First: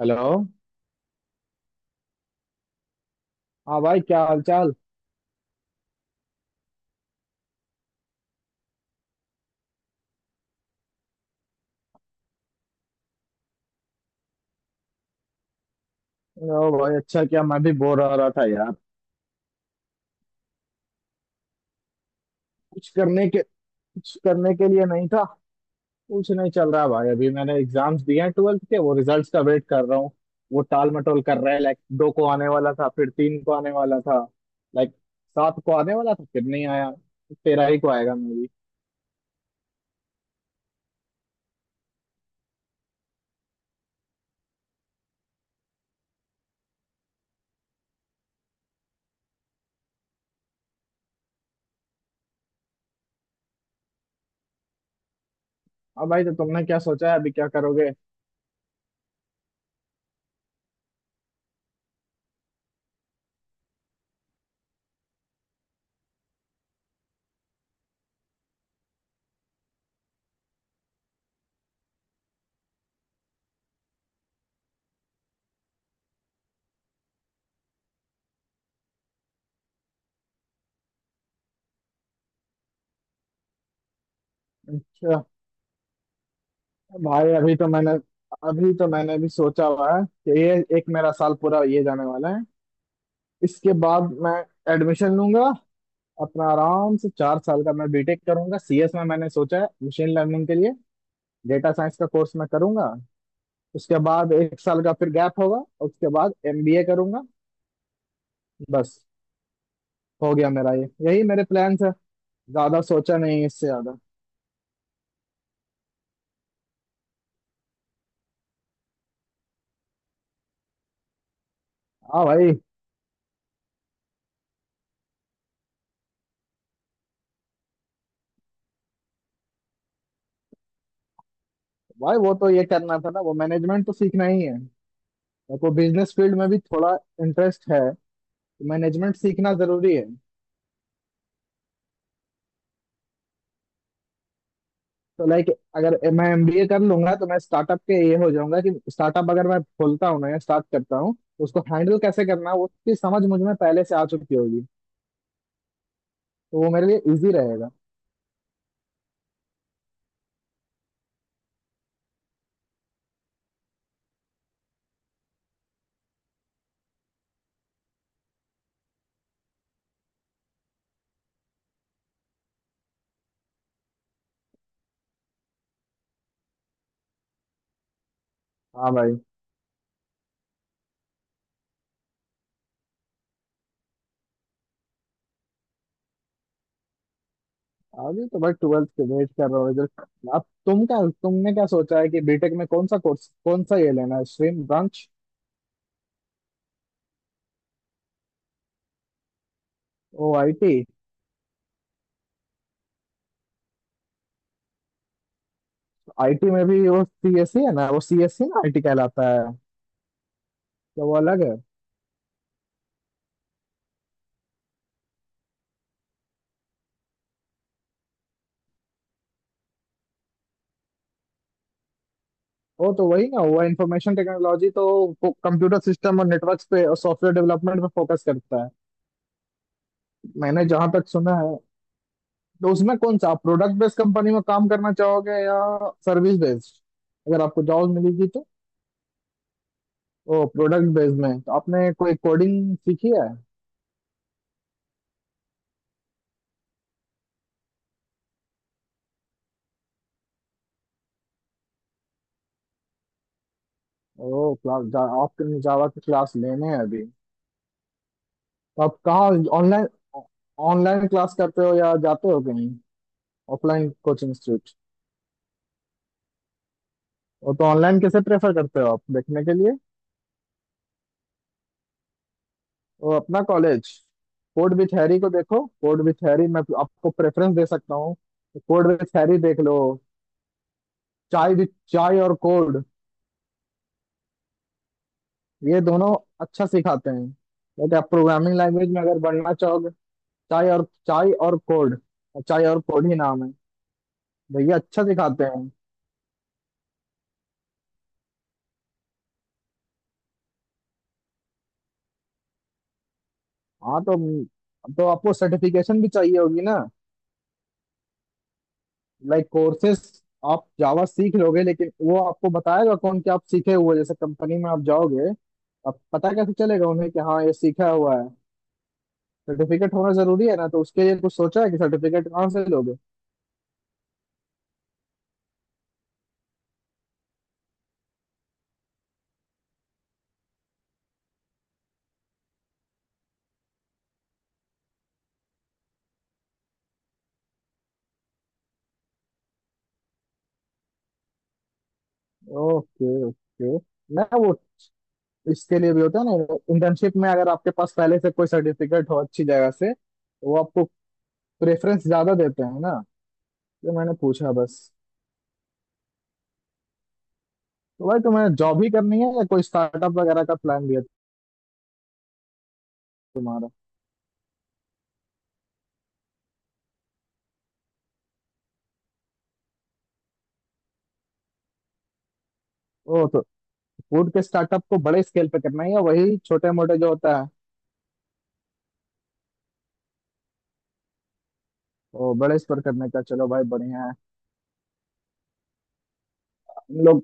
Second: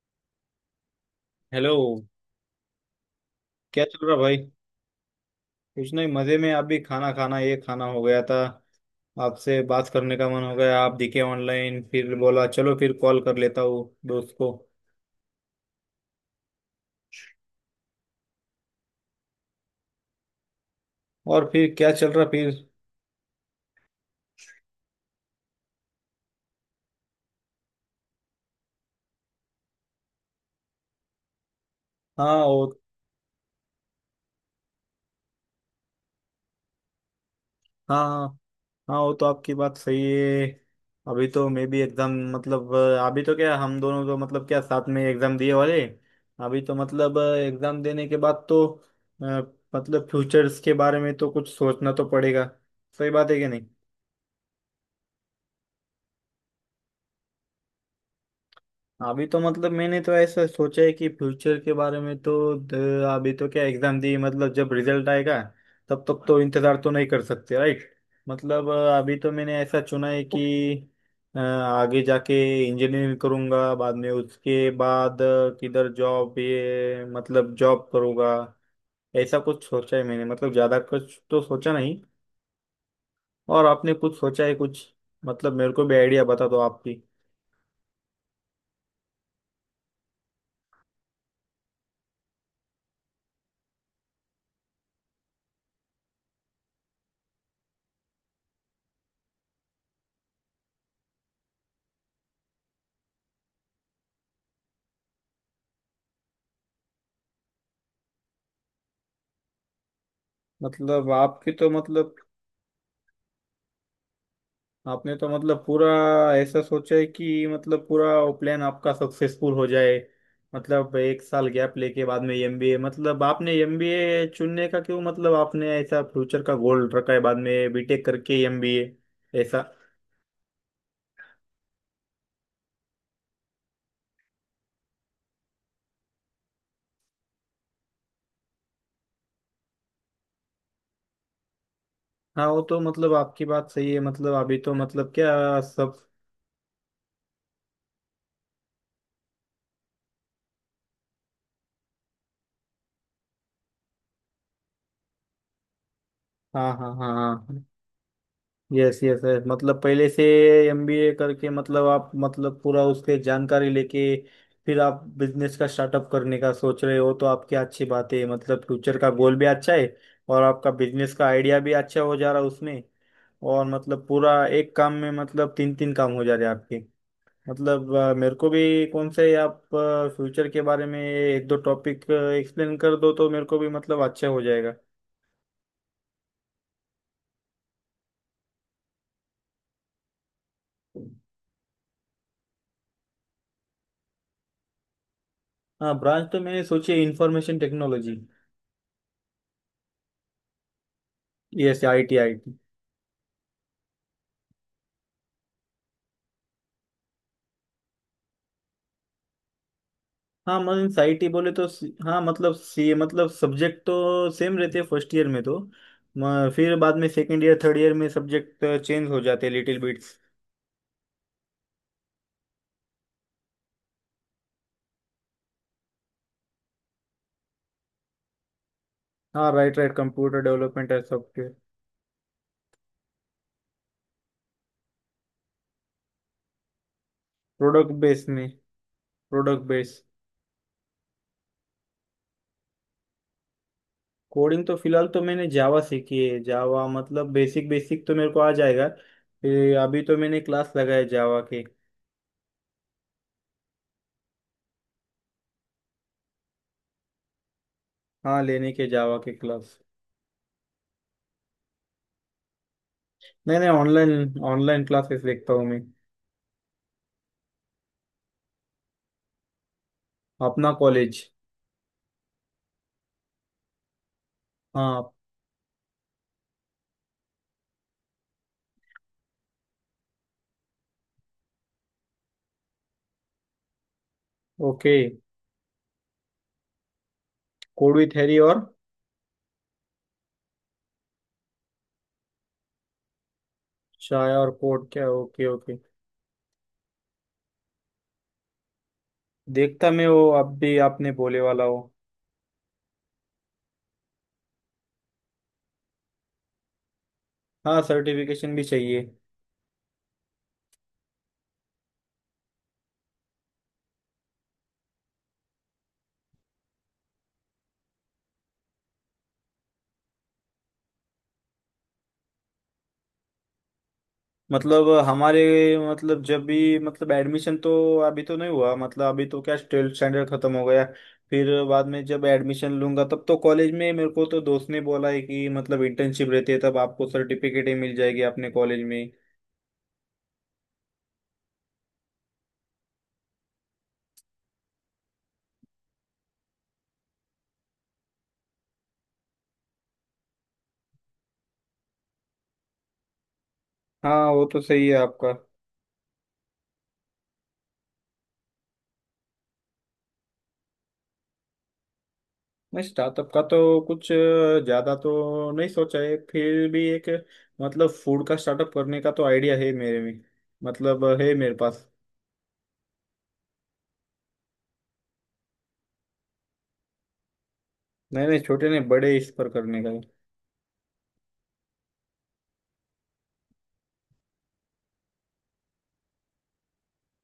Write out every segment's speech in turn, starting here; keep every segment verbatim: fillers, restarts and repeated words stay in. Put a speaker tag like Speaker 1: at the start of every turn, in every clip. Speaker 1: Hello.
Speaker 2: Hello.
Speaker 1: हाँ
Speaker 2: क्या
Speaker 1: भाई,
Speaker 2: चल रहा
Speaker 1: क्या
Speaker 2: भाई।
Speaker 1: हाल चाल।
Speaker 2: कुछ नहीं, मजे में। आप भी खाना खाना, ये खाना हो गया था। आपसे बात करने का मन हो गया, आप दिखे ऑनलाइन, फिर बोला चलो फिर कॉल कर लेता हूँ दोस्त को।
Speaker 1: ओ भाई अच्छा, क्या मैं भी बोर हो रहा था यार।
Speaker 2: और फिर क्या चल रहा फिर।
Speaker 1: कुछ करने के कुछ करने के लिए नहीं था। कुछ नहीं चल रहा भाई, अभी मैंने एग्जाम्स दिए हैं ट्वेल्थ के, वो रिजल्ट्स का वेट कर रहा हूँ। वो टाल मटोल कर रहा है, लाइक दो को
Speaker 2: हाँ
Speaker 1: आने
Speaker 2: वो।
Speaker 1: वाला था, फिर तीन को आने वाला था। लाइक सात को आने वाला था, फिर नहीं आया। तेरह ही को
Speaker 2: हाँ
Speaker 1: आएगा, मे
Speaker 2: हाँ।
Speaker 1: भी।
Speaker 2: हाँ, वो तो आपकी बात सही है। अभी तो मैं भी एग्जाम, मतलब अभी तो क्या, हम दोनों तो मतलब क्या साथ में एग्जाम दिए वाले। अभी तो मतलब एग्जाम देने के बाद तो अ, मतलब फ्यूचर्स के बारे में तो कुछ सोचना तो पड़ेगा। सही बात है कि नहीं।
Speaker 1: अब भाई तो, तुमने क्या सोचा है अभी क्या करोगे।
Speaker 2: अभी तो मतलब मैंने तो ऐसा सोचा है कि फ्यूचर के बारे में तो द- अभी तो क्या एग्जाम दी, मतलब जब रिजल्ट आएगा, तब तक तो इंतजार तो नहीं कर सकते, राइट। मतलब अ, अभी तो मैंने ऐसा चुना है कि अ, आगे जाके इंजीनियरिंग करूंगा, बाद में उसके बाद अ, किधर जॉब, ये मतलब जॉब करूंगा। ऐसा कुछ सोचा है मैंने, मतलब ज्यादा कुछ तो सोचा नहीं। और आपने कुछ सोचा है कुछ।
Speaker 1: अच्छा।
Speaker 2: मतलब मेरे को भी आइडिया बता दो आपकी।
Speaker 1: भाई अभी तो मैंने अभी तो मैंने भी सोचा हुआ है कि ये एक मेरा साल पूरा ये जाने वाला है। इसके बाद मैं एडमिशन लूंगा अपना आराम से। चार साल का मैं बीटेक करूंगा सी एस में, मैंने सोचा है मशीन लर्निंग के लिए डेटा साइंस का कोर्स मैं करूंगा। उसके बाद एक साल का फिर गैप होगा, और उसके बाद एम बी ए करूंगा। बस, हो गया मेरा ये,
Speaker 2: मतलब
Speaker 1: यही मेरे
Speaker 2: आपकी तो
Speaker 1: प्लान्स है।
Speaker 2: मतलब,
Speaker 1: ज्यादा सोचा नहीं है इससे ज्यादा।
Speaker 2: आपने तो मतलब पूरा ऐसा सोचा है कि मतलब पूरा वो प्लान आपका सक्सेसफुल हो जाए। मतलब एक साल गैप लेके बाद
Speaker 1: हाँ
Speaker 2: में
Speaker 1: भाई।
Speaker 2: एमबीए, मतलब आपने एमबीए चुनने का क्यों, मतलब आपने ऐसा फ्यूचर का गोल रखा है, बाद में बीटेक करके एमबीए, ऐसा।
Speaker 1: भाई वो तो ये करना था ना, वो मैनेजमेंट तो सीखना ही है। मेरे को बिजनेस फील्ड में भी थोड़ा इंटरेस्ट है, मैनेजमेंट सीखना जरूरी है।
Speaker 2: हाँ, वो तो मतलब आपकी बात सही है, मतलब अभी तो मतलब
Speaker 1: तो लाइक,
Speaker 2: क्या सब।
Speaker 1: अगर मैं एमबीए कर लूंगा तो मैं स्टार्टअप के ये हो जाऊंगा कि स्टार्टअप अगर मैं खोलता हूँ ना, या स्टार्ट करता हूँ तो उसको हैंडल कैसे करना है उसकी समझ मुझ में पहले से आ चुकी होगी। तो
Speaker 2: हाँ
Speaker 1: वो मेरे
Speaker 2: हाँ
Speaker 1: लिए
Speaker 2: हाँ
Speaker 1: इजी
Speaker 2: हाँ।
Speaker 1: रहेगा।
Speaker 2: यस यस यस, मतलब पहले से एमबीए करके मतलब आप मतलब पूरा उसके जानकारी लेके फिर आप बिजनेस का स्टार्टअप करने का सोच रहे हो, तो आपकी अच्छी बात है, मतलब फ्यूचर का गोल भी अच्छा है। और आपका बिजनेस का आइडिया भी अच्छा हो जा रहा है उसमें। और मतलब पूरा एक काम में मतलब तीन तीन काम हो जा रहे हैं आपके। मतलब अ, मेरे को भी
Speaker 1: हाँ
Speaker 2: कौन
Speaker 1: भाई।
Speaker 2: से आप फ्यूचर के बारे में एक दो टॉपिक एक्सप्लेन कर दो तो मेरे को भी मतलब अच्छा हो जाएगा।
Speaker 1: अभी तो भाई ट्वेल्थ के वेट कर रहा हूँ रिजल्ट। अब तुम क्या तुमने क्या सोचा है कि बीटेक में कौन सा कोर्स, कौन सा ये लेना है, स्ट्रीम ब्रांच।
Speaker 2: हाँ, ब्रांच तो मैंने सोची है इंफॉर्मेशन टेक्नोलॉजी।
Speaker 1: ओ, I T.
Speaker 2: Yes, I T I T.
Speaker 1: I T में भी वो सी एस सी है ना, वो सीएससी ना आई टी कहलाता है।
Speaker 2: हाँ, मतलब मीन्स
Speaker 1: तो
Speaker 2: आई
Speaker 1: वो
Speaker 2: टी
Speaker 1: अलग
Speaker 2: बोले
Speaker 1: है।
Speaker 2: तो सी- हाँ मतलब सी, मतलब सब्जेक्ट तो सेम रहते हैं फर्स्ट ईयर में तो। म- फिर बाद में सेकंड ईयर थर्ड ईयर में सब्जेक्ट चेंज हो जाते हैं लिटिल बिट्स।
Speaker 1: वो तो वही ना हुआ इंफॉर्मेशन टेक्नोलॉजी तो। कंप्यूटर सिस्टम और नेटवर्क पे और सॉफ्टवेयर डेवलपमेंट पे फोकस करता है,
Speaker 2: हाँ, राइट राइट, कंप्यूटर
Speaker 1: मैंने
Speaker 2: डेवलपमेंट
Speaker 1: जहां
Speaker 2: एंड
Speaker 1: तक सुना
Speaker 2: सॉफ्टवेयर।
Speaker 1: है। तो उसमें कौन सा आप प्रोडक्ट बेस्ड कंपनी में काम करना चाहोगे या सर्विस बेस्ड, अगर आपको जॉब
Speaker 2: प्रोडक्ट बेस
Speaker 1: मिलेगी
Speaker 2: में।
Speaker 1: तो।
Speaker 2: Product base.
Speaker 1: ओ, प्रोडक्ट बेस्ड में तो आपने कोई कोडिंग सीखी है।
Speaker 2: कोडिंग तो फिलहाल तो मैंने जावा सीखी है, जावा मतलब बेसिक बेसिक तो मेरे को आ जाएगा। फिर अभी तो मैंने क्लास लगाए जावा के।
Speaker 1: ओ, क्लास। आपके जावा की क्लास लेने हैं अभी।
Speaker 2: हाँ, लेने
Speaker 1: तो
Speaker 2: के
Speaker 1: आप
Speaker 2: जावा
Speaker 1: कहाँ,
Speaker 2: के क्लास।
Speaker 1: ऑनलाइन, ऑनलाइन क्लास करते हो या जाते हो कहीं
Speaker 2: नहीं नहीं,
Speaker 1: offline coaching
Speaker 2: online
Speaker 1: institute.
Speaker 2: Online classes देखता हूँ मैं।
Speaker 1: वो तो, ऑनलाइन कैसे प्रेफर करते हो आप देखने के लिए।
Speaker 2: अपना कॉलेज।
Speaker 1: वो अपना कॉलेज। कोड विथ
Speaker 2: हाँ,
Speaker 1: हैरी को देखो, कोड विथ हैरी मैं आपको प्रेफरेंस दे सकता हूँ। कोड विथ हैरी देख लो। चाय विथ, चाय और कोड।
Speaker 2: ओके।
Speaker 1: ये दोनों अच्छा सिखाते हैं, लेकिन
Speaker 2: कोड
Speaker 1: आप
Speaker 2: विथ हैरी
Speaker 1: प्रोग्रामिंग
Speaker 2: और
Speaker 1: लैंग्वेज में अगर बढ़ना चाहोगे। चाय और चाय और कोड, चाय और कोड ही नाम है।
Speaker 2: चाय और
Speaker 1: भैया
Speaker 2: कोड,
Speaker 1: अच्छा
Speaker 2: क्या,
Speaker 1: सिखाते
Speaker 2: ओके
Speaker 1: हैं।
Speaker 2: ओके। देखता मैं वो, अब भी आपने बोले वाला हो।
Speaker 1: हाँ तो, तो आपको सर्टिफिकेशन भी चाहिए होगी ना,
Speaker 2: हाँ, सर्टिफिकेशन भी चाहिए।
Speaker 1: Like courses. आप जावा सीख लोगे, लेकिन वो आपको बताएगा कौन कि आप सीखे हुए, जैसे कंपनी में आप जाओगे अब पता कैसे चलेगा उन्हें कि हाँ ये सीखा हुआ है। सर्टिफिकेट होना जरूरी है ना, तो उसके लिए कुछ सोचा है कि सर्टिफिकेट कहाँ से लोगे।
Speaker 2: मतलब हमारे, मतलब जब भी मतलब एडमिशन तो अभी तो नहीं हुआ, मतलब अभी तो क्या ट्वेल्थ स्टैंडर्ड खत्म हो गया। फिर बाद में जब एडमिशन लूंगा, तब तो कॉलेज में मेरे को तो दोस्त ने बोला है कि मतलब इंटर्नशिप रहती है, तब आपको सर्टिफिकेट ही मिल जाएगी अपने कॉलेज में।
Speaker 1: Okay okay. ना, वो इसके लिए भी होता है ना, इंटर्नशिप में अगर आपके पास पहले से कोई सर्टिफिकेट हो अच्छी जगह से तो वो आपको प्रेफरेंस ज्यादा देते हैं ना। तो मैंने
Speaker 2: हाँ, वो
Speaker 1: पूछा
Speaker 2: तो
Speaker 1: बस।
Speaker 2: सही है आपका।
Speaker 1: तो भाई, तुम्हें जॉब ही करनी है या कोई स्टार्टअप वगैरह का प्लान भी है
Speaker 2: नहीं, स्टार्टअप का
Speaker 1: तुम्हारा।
Speaker 2: तो कुछ ज्यादा तो नहीं सोचा है, फिर भी एक, मतलब फूड का स्टार्टअप करने का तो आइडिया है मेरे में, मतलब है मेरे पास।
Speaker 1: ओ तो, फूड के स्टार्टअप को बड़े स्केल पे करना है या वही छोटे मोटे जो होता है।
Speaker 2: नहीं नहीं, छोटे नहीं, बड़े इस पर करने का है।
Speaker 1: वो बड़े स्तर करने का, चलो भाई बढ़िया है। हम लोग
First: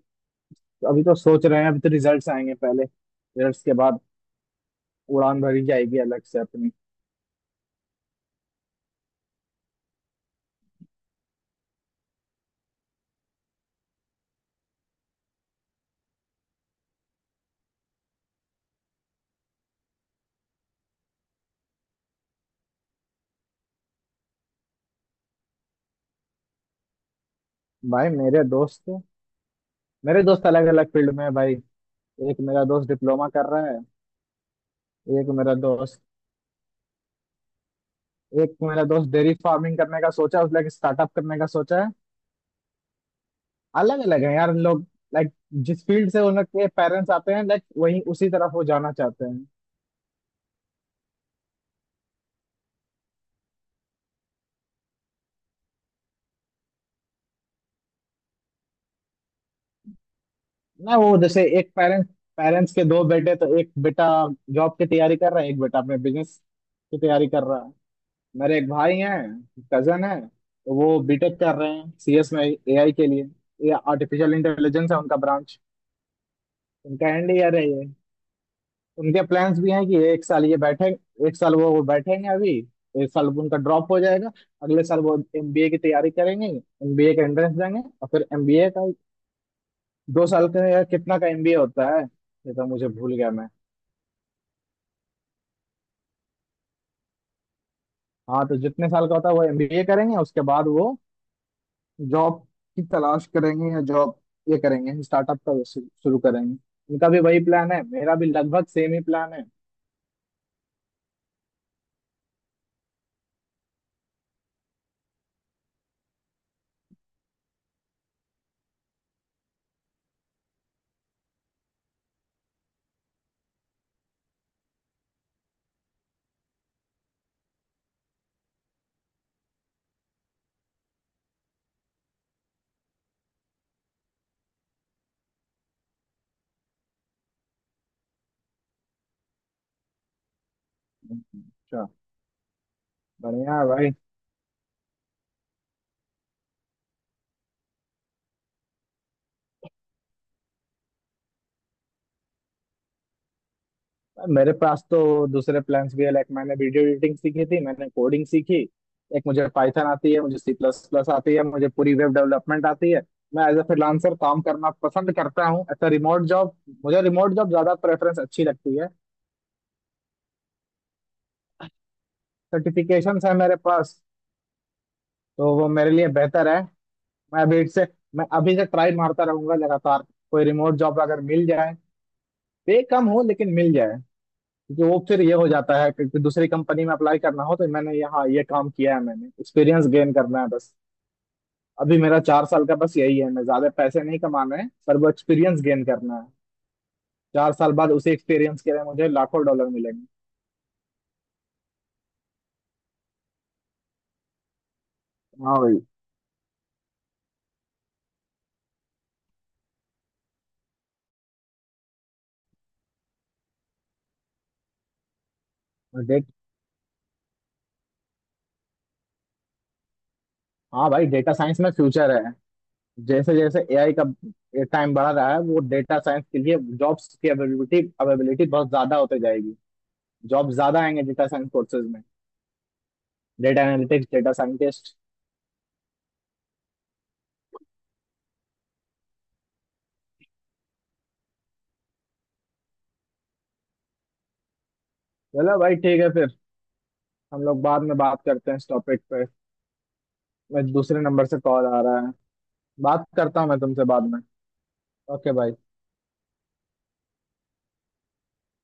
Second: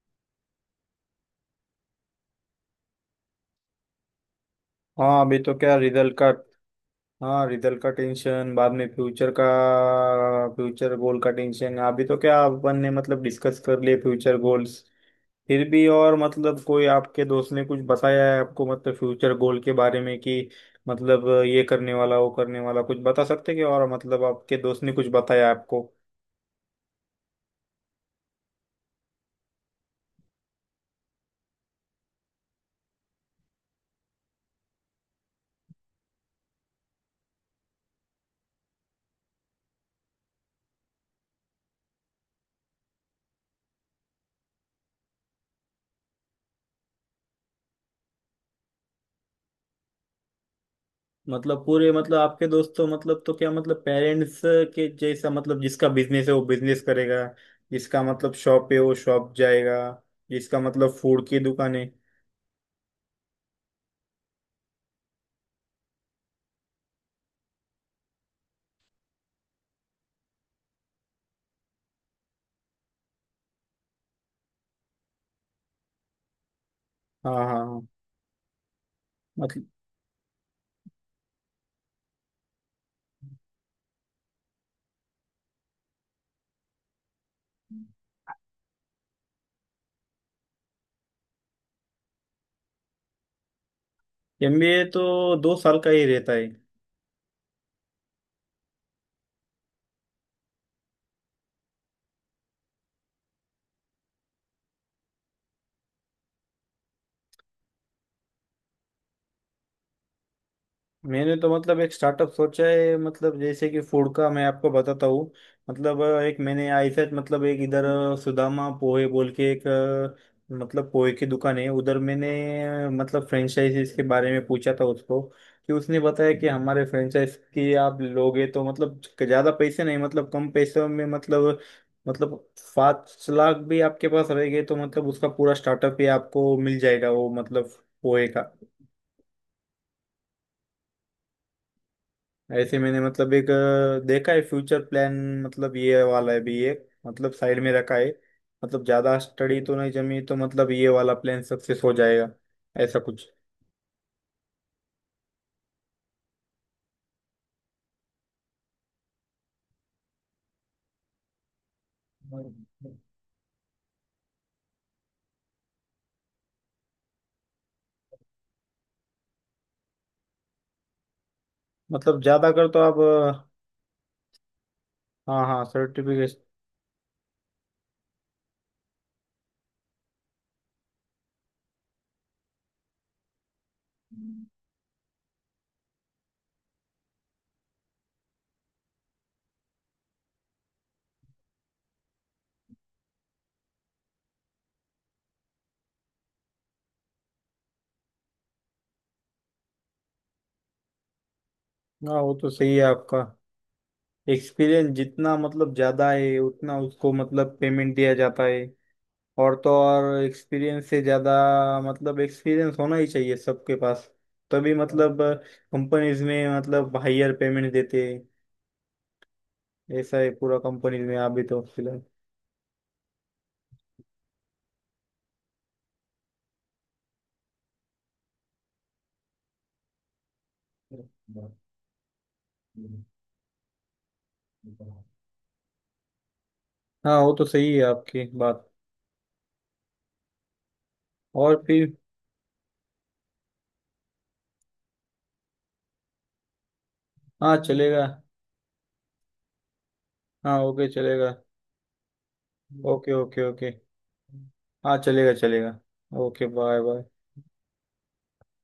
Speaker 1: अभी तो सोच रहे हैं, अभी तो रिजल्ट्स आएंगे पहले, रिजल्ट्स के बाद
Speaker 2: हाँ, अभी
Speaker 1: उड़ान
Speaker 2: तो
Speaker 1: भरी
Speaker 2: क्या
Speaker 1: जाएगी
Speaker 2: रिजल्ट
Speaker 1: अलग
Speaker 2: का।
Speaker 1: से अपनी।
Speaker 2: हाँ, रिजल्ट का टेंशन बाद में, फ्यूचर का, फ्यूचर गोल का टेंशन अभी तो क्या, अपन ने मतलब डिस्कस कर लिए फ्यूचर गोल्स। फिर भी, और मतलब कोई आपके दोस्त ने कुछ बताया है आपको मतलब फ्यूचर गोल के बारे में कि मतलब ये करने वाला, वो करने वाला, कुछ बता सकते हैं क्या, और मतलब आपके दोस्त ने कुछ बताया आपको।
Speaker 1: भाई मेरे दोस्त मेरे दोस्त अलग अलग फील्ड में है भाई। एक मेरा दोस्त डिप्लोमा कर रहा है। एक मेरा दोस्त एक मेरा दोस्त डेयरी फार्मिंग करने का सोचा है, उसने एक स्टार्टअप करने का सोचा है। अलग अलग है यार लोग, लाइक जिस फील्ड से उनके पेरेंट्स आते हैं, लाइक वही उसी तरफ वो जाना चाहते हैं।
Speaker 2: मतलब पूरे, मतलब आपके दोस्त तो मतलब, तो क्या मतलब पेरेंट्स के जैसा, मतलब जिसका बिजनेस है वो बिजनेस करेगा। जिसका मतलब शॉप है वो शॉप जाएगा। जिसका मतलब
Speaker 1: ना, वो
Speaker 2: फूड की
Speaker 1: जैसे एक
Speaker 2: दुकान है।
Speaker 1: पेरेंट्स पेरेंट्स के दो बेटे, तो एक बेटा जॉब की तैयारी कर रहा है, एक बेटा अपने बिजनेस की तैयारी कर रहा है। मेरे एक भाई हैं, कजन है, तो वो बीटेक कर रहे हैं सी एस में ए आई के लिए। ये आर्टिफिशियल इंटेलिजेंस है उनका ब्रांच। उनका एंड
Speaker 2: हाँ हाँ
Speaker 1: ईयर है ये।
Speaker 2: हाँ।
Speaker 1: उनके प्लान्स
Speaker 2: मतलब
Speaker 1: भी हैं कि एक साल ये बैठे, एक साल वो वो बैठेंगे अभी, एक साल उनका ड्रॉप हो जाएगा, अगले साल वो एम बी ए की तैयारी करेंगे। एमबीए का एंट्रेंस देंगे और फिर एम बी ए का दो साल का या कितना का एम बी ए होता है ये तो मुझे भूल गया मैं।
Speaker 2: एमबीए तो दो साल का ही रहता है।
Speaker 1: हाँ तो, जितने साल का होता है वो एम बी ए करेंगे, उसके बाद वो जॉब की तलाश करेंगे, या जॉब ये करेंगे, स्टार्टअप का शु- शुरू करेंगे। इनका भी वही प्लान है, मेरा भी लगभग सेम ही प्लान है।
Speaker 2: मैंने तो मतलब एक स्टार्टअप सोचा है, मतलब जैसे कि फूड का, मैं आपको बताता हूँ। मतलब अ, एक मैंने ऐसा, मतलब एक इधर अ, सुदामा पोहे बोल के एक, अ, मतलब पोहे की दुकान है उधर, मैंने अ, मतलब फ्रेंचाइजीज के बारे में पूछा था उसको। कि उसने बताया कि हमारे फ्रेंचाइज की आप लोगे तो मतलब ज़्यादा पैसे नहीं, मतलब कम पैसों में, मतलब मतलब पाँच लाख भी आपके पास रहेंगे तो मतलब उसका पूरा स्टार्टअप ही आपको मिल जाएगा, वो मतलब पोहे का।
Speaker 1: अच्छा।
Speaker 2: ऐसे मैंने मतलब एक
Speaker 1: बढ़िया है भाई।
Speaker 2: अ, देखा है फ्यूचर प्लान। मतलब ये वाला है भी एक, मतलब साइड में रखा है। मतलब ज्यादा स्टडी तो नहीं जमी तो मतलब ये वाला प्लान सक्सेस हो जाएगा, ऐसा कुछ।
Speaker 1: मेरे पास तो दूसरे प्लान्स भी है। लाइक मैंने वीडियो एडिटिंग सीखी थी, मैंने कोडिंग सीखी। एक, मुझे पाइथन आती है, मुझे सी प्लस प्लस आती है, मुझे पूरी वेब डेवलपमेंट आती है। मैं एज ए फ्रीलांसर काम करना पसंद करता हूँ, एज रिमोट जॉब। मुझे रिमोट जॉब ज्यादा प्रेफरेंस अच्छी लगती है।
Speaker 2: मतलब ज्यादा कर तो आप
Speaker 1: सर्टिफिकेशंस है
Speaker 2: अ,
Speaker 1: मेरे पास,
Speaker 2: हाँ
Speaker 1: तो
Speaker 2: हाँ,
Speaker 1: वो मेरे लिए
Speaker 2: सर्टिफिकेट।
Speaker 1: बेहतर। मैं अभी से मैं अभी से ट्राई मारता रहूंगा लगातार। कोई रिमोट जॉब अगर मिल जाए, पे कम हो लेकिन मिल जाए। क्योंकि वो फिर ये हो जाता है कि कि दूसरी कंपनी में अप्लाई करना हो तो मैंने यहाँ ये काम किया है, मैंने एक्सपीरियंस गेन करना है बस। अभी मेरा चार साल का बस यही है, मैं ज्यादा पैसे नहीं कमाना है पर वो एक्सपीरियंस गेन करना है। चार साल बाद उसी एक्सपीरियंस के लिए मुझे लाखों डॉलर मिलेंगे।
Speaker 2: हाँ, वो तो सही है आपका, एक्सपीरियंस जितना
Speaker 1: हाँ
Speaker 2: मतलब
Speaker 1: भाई।
Speaker 2: ज्यादा है उतना उसको मतलब पेमेंट दिया जाता है। और तो और एक्सपीरियंस से ज़्यादा, मतलब एक्सपीरियंस होना ही चाहिए सबके पास, तभी मतलब कंपनीज
Speaker 1: डेट
Speaker 2: में मतलब हायर पेमेंट देते हैं। ऐसा है पूरा
Speaker 1: हाँ
Speaker 2: कंपनीज
Speaker 1: भाई,
Speaker 2: में
Speaker 1: डेटा
Speaker 2: अभी तो
Speaker 1: साइंस में
Speaker 2: फिलहाल।
Speaker 1: फ्यूचर है। जैसे जैसे ए आई का टाइम बढ़ रहा है, वो डेटा साइंस के लिए जॉब्स की अवेलेबिलिटी अवेलेबिलिटी बहुत ज्यादा होते जाएगी। जॉब ज्यादा आएंगे डेटा साइंस कोर्सेज में, डेटा एनालिटिक्स, डेटा साइंटिस्ट।
Speaker 2: हाँ, वो तो सही है आपकी बात। और फिर।
Speaker 1: चलो भाई ठीक है फिर, हम
Speaker 2: हाँ,
Speaker 1: लोग बाद में
Speaker 2: चलेगा।
Speaker 1: बात करते हैं इस टॉपिक पे।
Speaker 2: हाँ,
Speaker 1: मैं,
Speaker 2: ओके,
Speaker 1: दूसरे नंबर
Speaker 2: चलेगा।
Speaker 1: से कॉल आ रहा है, बात
Speaker 2: ओके
Speaker 1: करता
Speaker 2: ओके
Speaker 1: हूँ मैं
Speaker 2: ओके।
Speaker 1: तुमसे बाद में।
Speaker 2: हाँ,
Speaker 1: ओके
Speaker 2: चलेगा
Speaker 1: भाई।
Speaker 2: चलेगा। Okay, bye bye.